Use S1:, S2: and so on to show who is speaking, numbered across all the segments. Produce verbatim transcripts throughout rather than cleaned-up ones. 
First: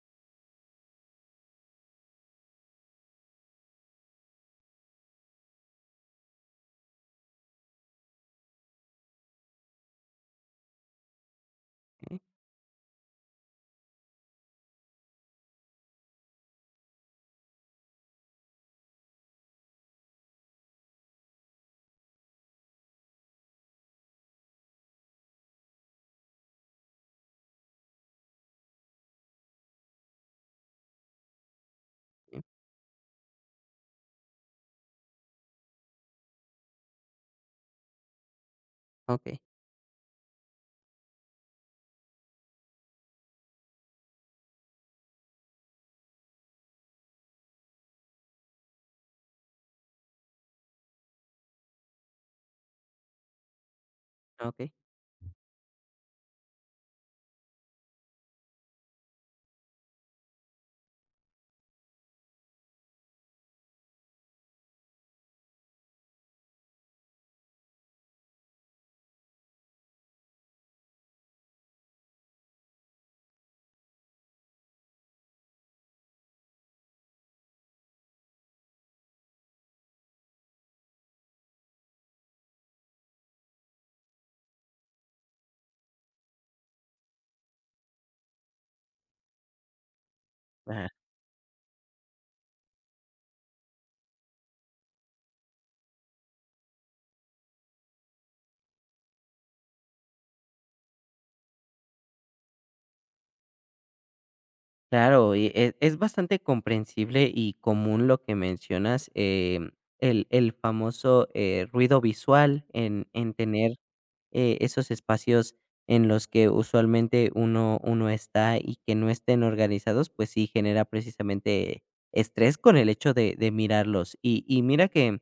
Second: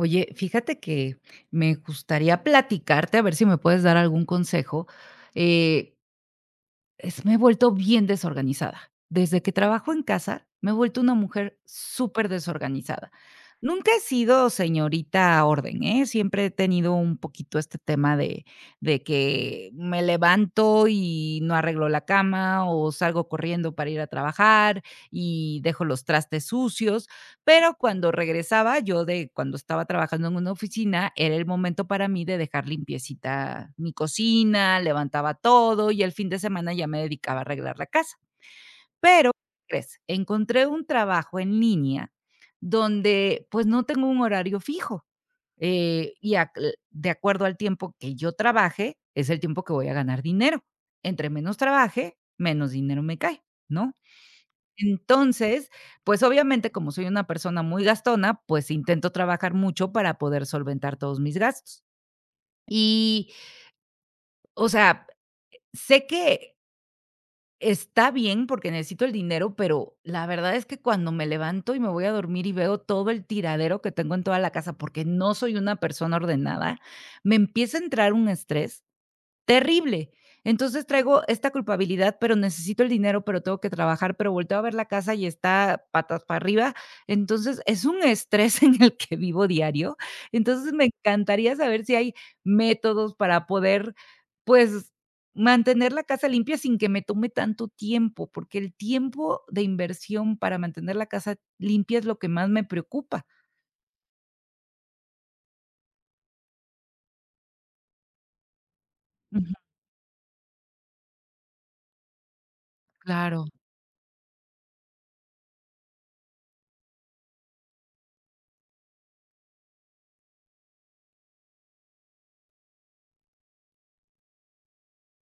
S1: Oye, fíjate que me gustaría platicarte, a ver si me puedes dar algún consejo. Eh, es Me he vuelto bien desorganizada. Desde que trabajo en casa, me he vuelto una mujer súper desorganizada. Nunca he sido señorita orden, ¿eh? Siempre he tenido un poquito este tema de de que me levanto y no arreglo la cama, o salgo corriendo para ir a trabajar y dejo los trastes sucios. Pero cuando regresaba, yo de cuando estaba trabajando en una oficina, era el momento para mí de
S2: Sí,
S1: dejar limpiecita mi cocina, levantaba todo y el fin de semana ya me dedicaba a arreglar la casa. Pero,
S2: okey,
S1: ¿qué crees? Encontré un trabajo en línea donde, pues, no tengo un horario fijo, eh, y ac de acuerdo al tiempo que yo trabaje, es el tiempo que voy a ganar dinero. Entre menos trabaje, menos dinero me cae, ¿no?
S2: okey.
S1: Entonces, pues, obviamente, como soy una persona muy gastona, pues, intento trabajar mucho para poder solventar todos mis gastos. Y, o sea, sé que está bien porque necesito el dinero, pero la verdad es que cuando me levanto y me voy a dormir y veo todo el tiradero que tengo en toda la casa, porque no soy una persona ordenada, me empieza a entrar un estrés terrible. Entonces traigo esta culpabilidad, pero necesito el dinero, pero tengo que trabajar, pero volteo a ver la casa y está patas para arriba. Entonces, es un estrés en el que vivo diario. Entonces, me
S2: Ajá.
S1: encantaría saber si hay métodos para poder, pues, mantener la casa limpia sin que me tome tanto tiempo, porque el tiempo de inversión para mantener la casa limpia es lo que más me preocupa.
S2: Claro, y e es bastante comprensible y común lo que mencionas,
S1: Ujú,
S2: em, el el famoso, eh, ruido visual, en en
S1: claro.
S2: tener, eh, esos espacios en los que usualmente uno uno está y que no estén organizados, pues sí genera precisamente estrés con el hecho de de mirarlos. Y y mira que,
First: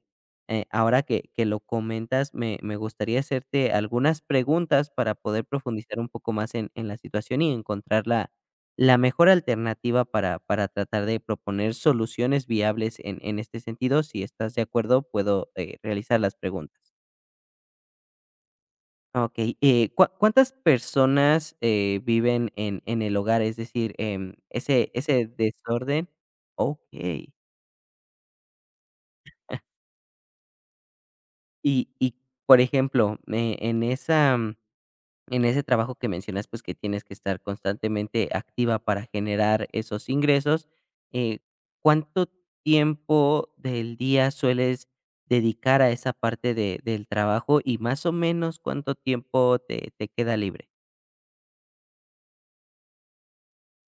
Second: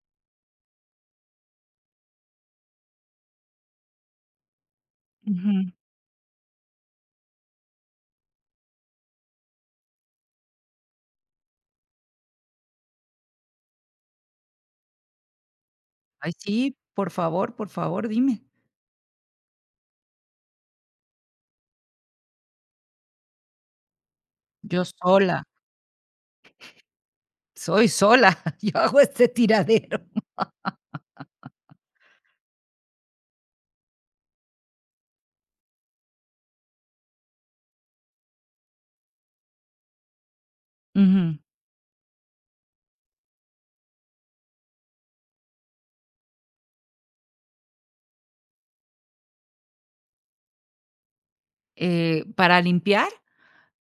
S2: eh, ahora que que lo comentas, me me gustaría hacerte algunas preguntas para poder
S1: Ujú.
S2: profundizar un poco más en en la situación y encontrar la la mejor alternativa para, para tratar de proponer soluciones viables en, en este sentido. Si estás de acuerdo, puedo eh, realizar
S1: Ay,
S2: las
S1: sí,
S2: preguntas.
S1: por favor, por favor, dime.
S2: Ok, eh, ¿cuá- ¿cuántas personas eh, viven en, en el hogar? Es decir, em,
S1: Yo
S2: ese, ese
S1: sola.
S2: desorden. Ok.
S1: Soy sola, yo hago este tiradero.
S2: Y, y por ejemplo, eh, en esa en ese trabajo que mencionas, pues, que tienes que estar constantemente activa para generar esos ingresos,
S1: Ujú.
S2: eh, ¿cuánto tiempo del día sueles dedicar a esa parte de del trabajo? Y más o menos, ¿cuánto tiempo te te queda libre?
S1: Eh, ¿para limpiar?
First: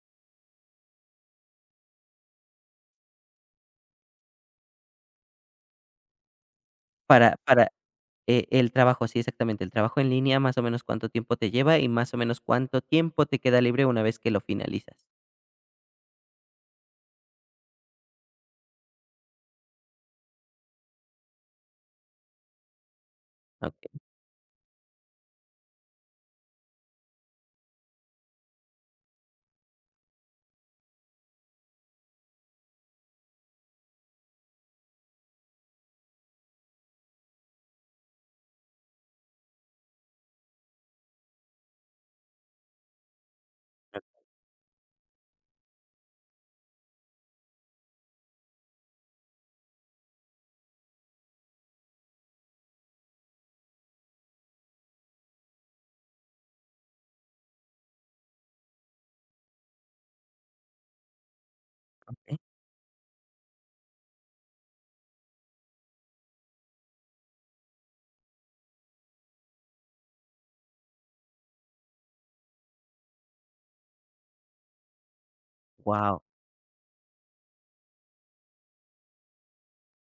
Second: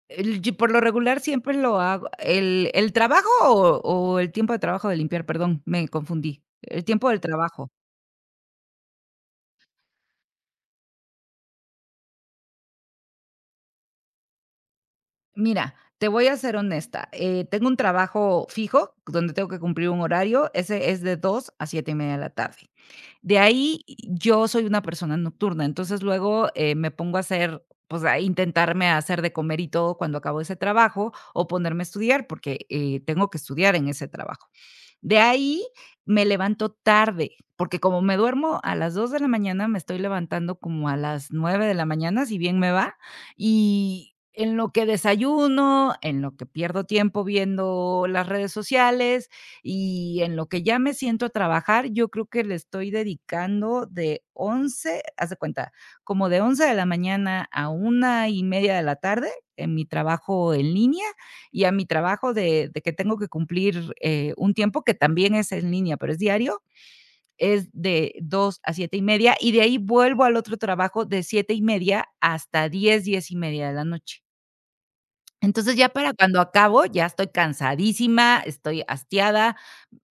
S1: El yo por lo regular siempre lo hago. ¿El el trabajo o o el tiempo de trabajo de limpiar? Perdón, me confundí. El tiempo del
S2: Para para,
S1: trabajo.
S2: eh, el trabajo, sí, exactamente, el trabajo en línea, más o menos, ¿cuánto tiempo te lleva? Y más o menos, ¿cuánto tiempo te queda libre una vez que lo finalizas?
S1: Mira, te voy a ser honesta, eh, tengo un trabajo fijo donde tengo que cumplir un horario, ese es de dos a siete y media de la tarde. De ahí,
S2: Okey,
S1: yo soy una persona nocturna, entonces luego, eh, me pongo a hacer, pues, a intentarme hacer de comer y todo cuando acabo ese trabajo, o ponerme a estudiar, porque, eh, tengo que estudiar en ese trabajo. De ahí me levanto tarde, porque como me duermo a las dos de la mañana, me estoy levantando como a las nueve de la mañana, si bien me va, y en lo que desayuno, en lo que pierdo tiempo viendo las redes sociales y en lo que ya me siento a trabajar, yo creo que le estoy dedicando de once, haz de cuenta, como de once de la mañana a una y media de la tarde en mi trabajo en línea y a mi trabajo de de que tengo que cumplir, eh, un tiempo que también es en línea, pero es diario, es de dos a siete y media y de ahí vuelvo al otro trabajo de siete y media hasta diez diez y media de la noche. Entonces, ya para
S2: guau,
S1: cuando acabo, ya estoy cansadísima, estoy hastiada.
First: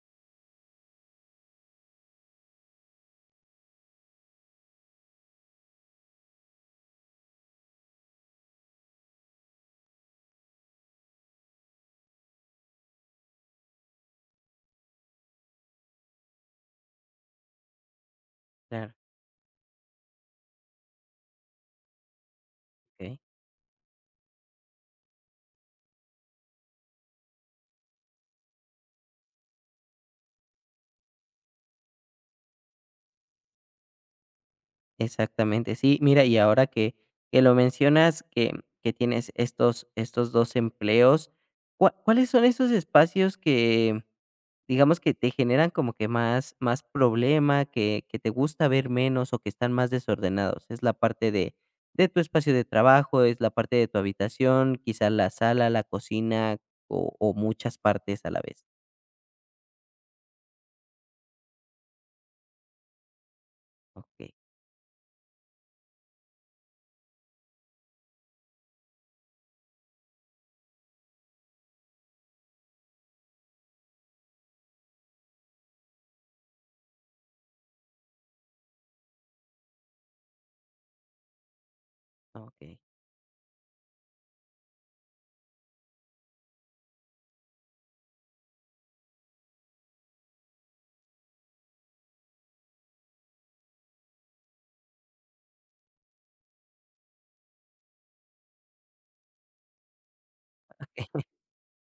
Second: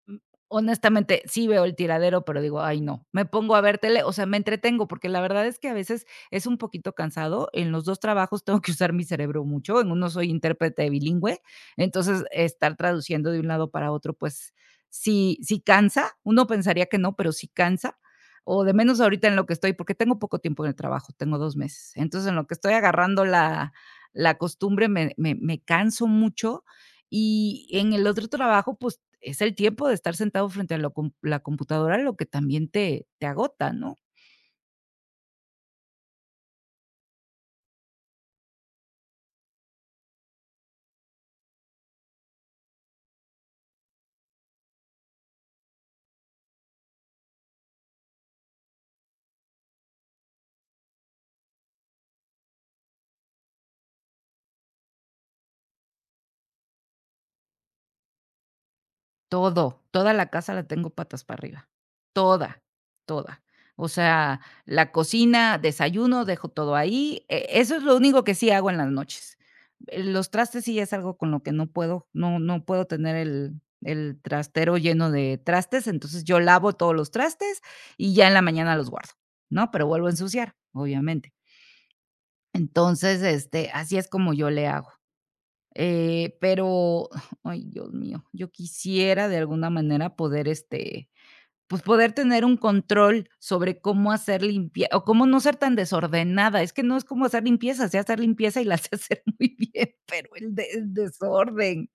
S1: Mm, honestamente, sí veo el tiradero, pero digo: "Ay, no". Me pongo a ver tele, o sea, me entretengo, porque la verdad es que a veces es un poquito cansado. En los dos trabajos tengo que usar mi cerebro mucho. En uno soy intérprete bilingüe, entonces, estar traduciendo de un lado para otro, pues, sí sí cansa. Uno pensaría que no, pero sí cansa, o de
S2: claro,
S1: menos ahorita en lo que estoy, porque tengo poco tiempo en el trabajo, tengo dos meses. Entonces, en lo que estoy
S2: okey.
S1: agarrando la la costumbre, me me me canso mucho, y en el otro trabajo, pues, es el tiempo de estar sentado frente a lo com la computadora lo que también te te agota, ¿no?
S2: Exactamente, sí. Mira, y ahora que que lo mencionas, que que tienes estos estos dos empleos, ¿cua ¿cuáles son esos espacios que, digamos, que te generan como que más más problema, que que te gusta ver menos o que están más desordenados? ¿Es la parte de de tu espacio de trabajo, es la parte de tu habitación, quizá la sala, la cocina o o muchas partes a la vez?
S1: Todo, toda la casa la tengo patas para arriba, toda, toda. O
S2: Okey,
S1: sea, la cocina, desayuno, dejo todo ahí, e eso es lo único que sí hago en las noches. Eh, Los trastes sí es algo con lo que no puedo, no no puedo tener el el trastero lleno de trastes, entonces yo lavo todos los trastes y ya en la mañana los guardo, ¿no? Pero vuelvo a ensuciar, obviamente.
S2: okey.
S1: Entonces, este, así es como yo le hago. Eh, pero, ay, Dios mío, yo quisiera de alguna manera poder, este, pues, poder tener un control sobre cómo hacer limpie o cómo no ser tan desordenada. Es que no es como hacer limpieza, sé hacer limpieza y la sé hacer muy bien, pero el de el desorden.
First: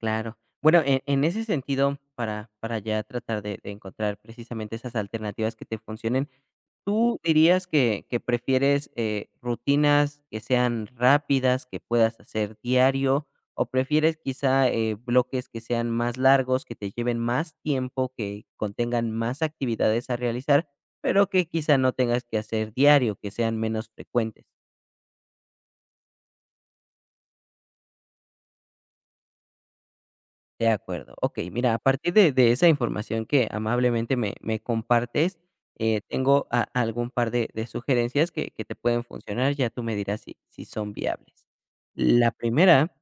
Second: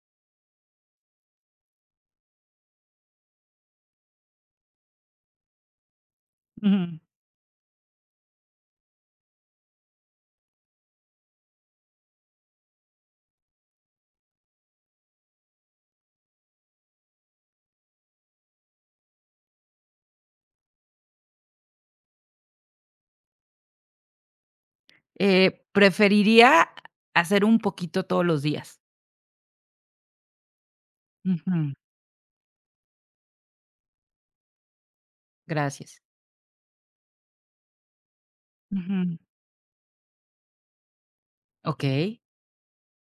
S2: Claro. Bueno, en en ese sentido, para para ya tratar de de encontrar precisamente esas alternativas que te funcionen,
S1: Ujú.
S2: ¿tú dirías que que prefieres, eh, rutinas que sean rápidas, que puedas hacer diario, o prefieres quizá, eh, bloques que sean más largos, que te lleven más tiempo, que contengan más actividades a realizar, pero que quizá no tengas que hacer diario, que sean menos frecuentes?
S1: Eh, preferiría hacer un poquito todos los días.
S2: De acuerdo. Okey,
S1: Ujú,
S2: mira, a partir de de esa información que amablemente me me compartes, eh,
S1: gracias.
S2: tengo a algún par de de sugerencias que que te pueden
S1: Ujú,
S2: funcionar, ya tú me dirás si si son viables.
S1: okey.
S2: La primera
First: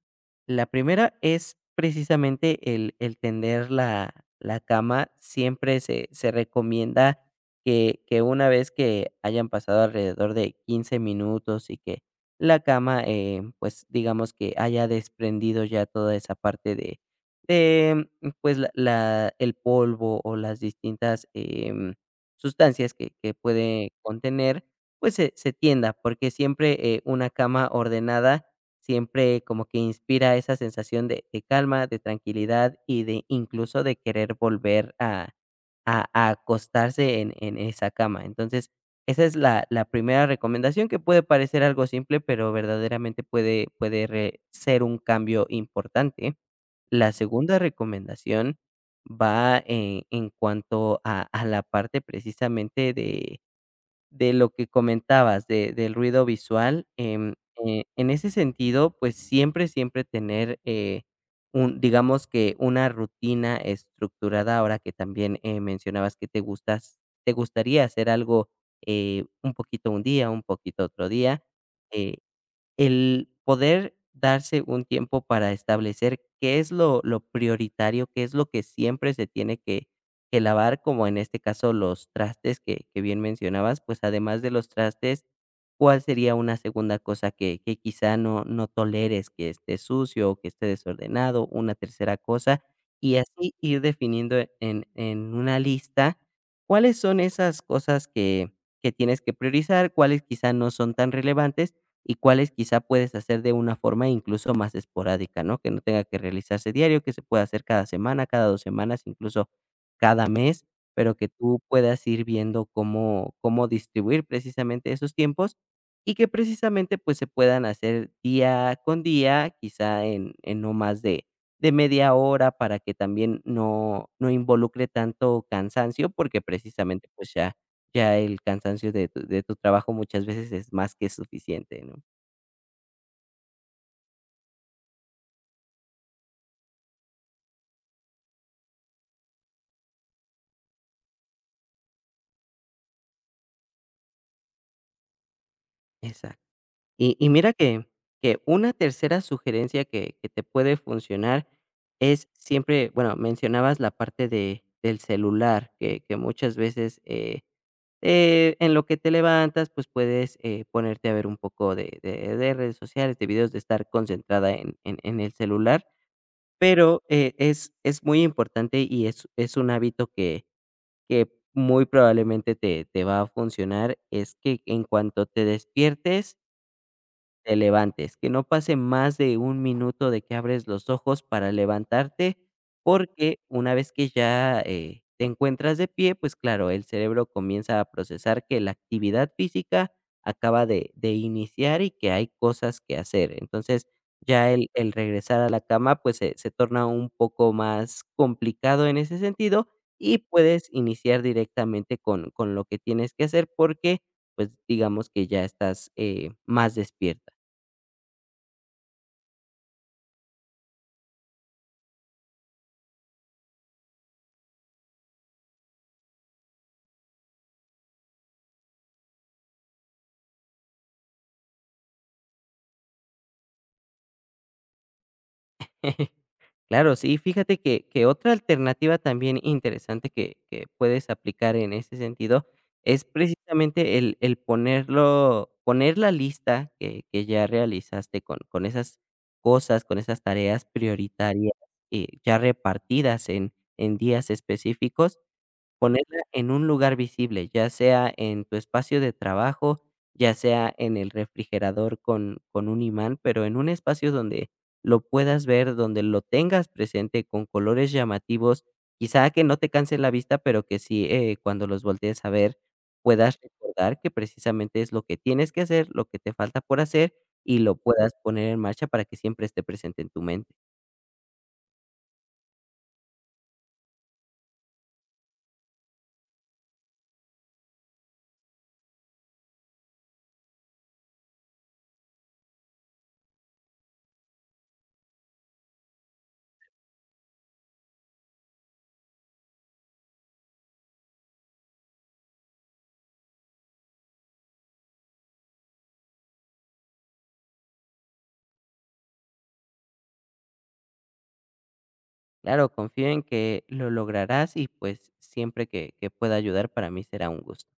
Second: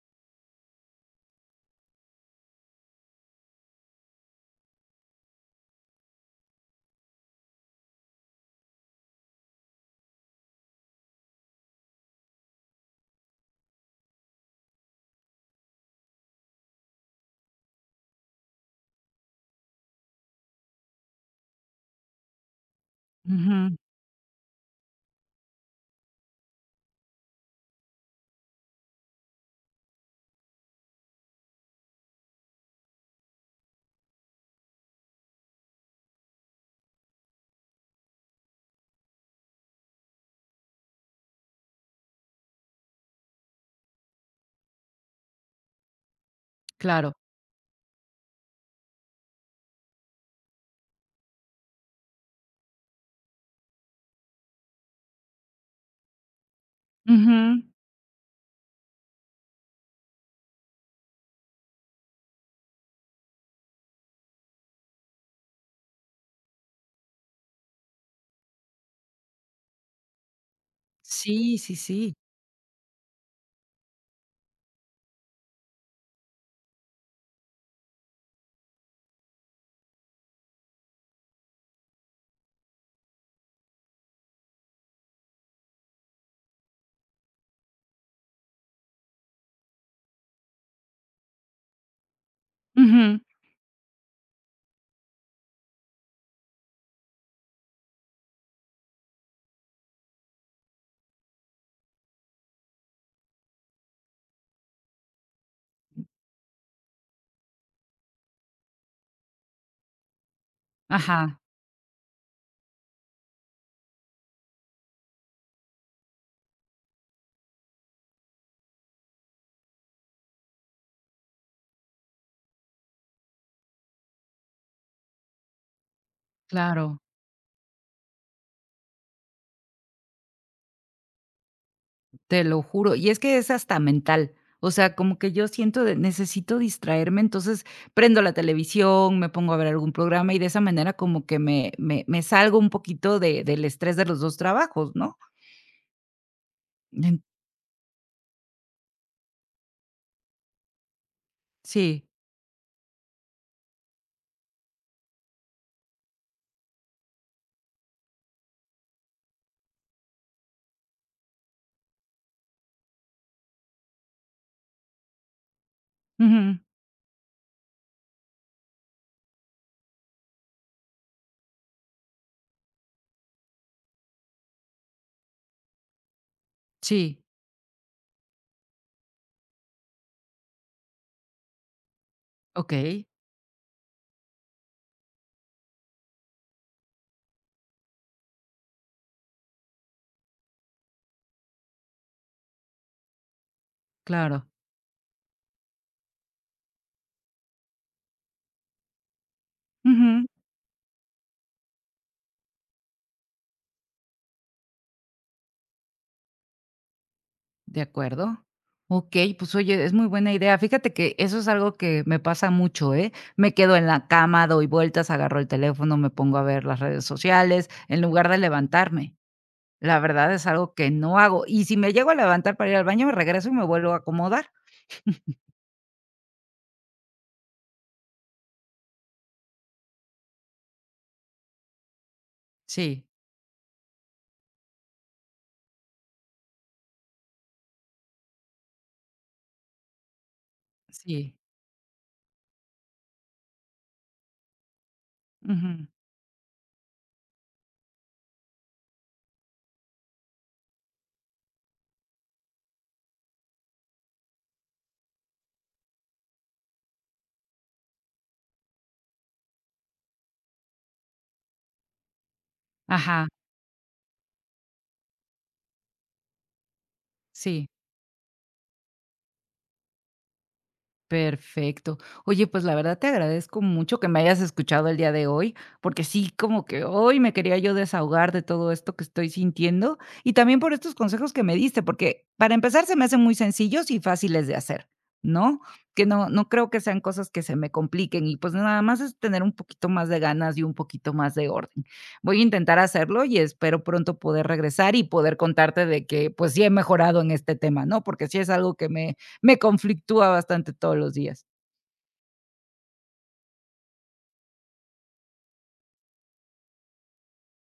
S2: la primera es precisamente el el tender la la cama, siempre se se recomienda que que una vez que hayan pasado alrededor de quince minutos y que la cama, eh, pues, digamos que haya desprendido ya toda esa parte de de, pues, la la el polvo o las distintas, em, sustancias que que
S1: Ujú,
S2: puede contener, pues, se se tienda, porque siempre, eh, una cama ordenada siempre como que inspira esa sensación de de calma, de tranquilidad y de, incluso, de querer volver a a a acostarse en en esa cama. Entonces, esa es la la primera recomendación que puede parecer algo simple, pero verdaderamente puede puede re ser un cambio importante. La
S1: claro.
S2: segunda recomendación va en, en cuanto a, a la parte precisamente de, de lo que comentabas, de- del ruido visual. em,
S1: Ujú.
S2: eh, en ese sentido, pues siempre, siempre tener, eh, un, digamos que una rutina estructurada, ahora que también eh, mencionabas que te gustas, te gustaría hacer algo eh, un poquito un día, un poquito otro día.
S1: Sí, sí, sí.
S2: eh, el poder darse un tiempo para establecer qué es lo lo prioritario, qué es lo que siempre se tiene que que lavar, como en este caso los trastes que que bien mencionabas, pues, además de los trastes, ¿cuál sería una segunda cosa que que quizá no no toleres que esté sucio o que esté desordenado? Una tercera cosa, y
S1: Ujú.
S2: así ir definiendo en en una lista cuáles son esas cosas que que tienes que priorizar, cuáles quizá no son tan relevantes y cuáles quizá puedes hacer de una forma incluso más esporádica, ¿no? Que no tenga que realizarse diario, que se pueda hacer cada semana, cada dos semanas, incluso cada mes, pero que
S1: Ajá,
S2: tú puedas ir viendo cómo cómo distribuir precisamente esos tiempos y que precisamente, pues, se puedan hacer día con día, quizá en en no más de de media hora para que también no no involucre tanto cansancio, porque
S1: claro.
S2: precisamente, pues, ya ya el cansancio de tu de tu trabajo muchas veces es más que suficiente, ¿no?
S1: Te lo juro. Y es que es hasta mental. O sea, como que yo siento de necesito distraerme, entonces prendo la televisión, me pongo a ver algún programa y de esa manera como que me me me salgo un poquito de del estrés de los dos trabajos, ¿no?
S2: Exacto. Y
S1: En
S2: y mira que que una tercera sugerencia que que te puede funcionar
S1: sí.
S2: es siempre, bueno, mencionabas la parte de del celular, que que muchas veces, eh eh, en lo que te levantas, pues, puedes, eh, ponerte a ver un poco de de de redes sociales, de videos, de estar concentrada en en en el celular,
S1: Ujú.
S2: pero, eh, es es muy importante y es es un hábito que que muy probablemente te te va a funcionar, es que en cuanto te despiertes
S1: Sí.
S2: te levantes, que no pase más de un minuto de que abres los ojos para levantarte,
S1: Okey,
S2: porque una vez que ya, eh, te encuentras de pie, pues claro, el cerebro comienza a procesar que la actividad física acaba de de iniciar y que hay cosas que hacer. Entonces,
S1: claro.
S2: ya el el regresar a la cama, pues se se torna un poco más complicado en ese sentido y
S1: Ujú.
S2: puedes iniciar directamente con con lo que tienes que hacer porque, pues, digamos que ya estás, eh, más despierto.
S1: De acuerdo. Okey, pues, oye, es muy buena idea. Fíjate que eso es algo que me pasa mucho, ¿eh? Me quedo en la cama, doy vueltas, agarro el teléfono, me pongo a ver las redes sociales, en lugar de levantarme. La verdad es algo que no hago, y si me llego a levantar para ir al baño, me regreso y me vuelvo a acomodar.
S2: Claro, sí, fíjate que, que otra alternativa también interesante que, que puedes aplicar en ese sentido es
S1: Sí,
S2: precisamente el, el ponerlo, poner la lista que, que ya realizaste con, con esas cosas, con esas tareas
S1: sí.
S2: prioritarias eh, ya repartidas en, en días específicos.
S1: Ujú.
S2: Ponerla en un lugar visible, ya sea en tu espacio de trabajo, ya sea en el refrigerador con con un imán, pero en un espacio donde lo puedas ver, donde lo tengas presente con colores llamativos, quizá que no te canse la vista, pero que sí, eh, cuando los voltees a ver,
S1: Ajá,
S2: puedas recordar que precisamente es lo que tienes que hacer, lo que te falta por hacer, y
S1: sí.
S2: lo puedas poner en marcha para que siempre esté presente en tu mente.
S1: Perfecto. Oye, pues la verdad te agradezco mucho que me hayas escuchado el día de hoy, porque sí, como que hoy me quería yo desahogar de todo esto que estoy sintiendo y también por estos consejos que me diste, porque para empezar se me hacen muy sencillos y fáciles de hacer, ¿no? Que no, no creo que sean cosas que se me compliquen y pues nada más es tener un poquito más de ganas y un poquito más de orden. Voy a intentar hacerlo y espero pronto poder regresar y poder contarte de que pues sí he mejorado en este tema, ¿no? Porque sí es algo que me me conflictúa bastante todos los días.
S2: Claro, confío en que lo lograrás y pues siempre que, que pueda ayudar para mí será un gusto.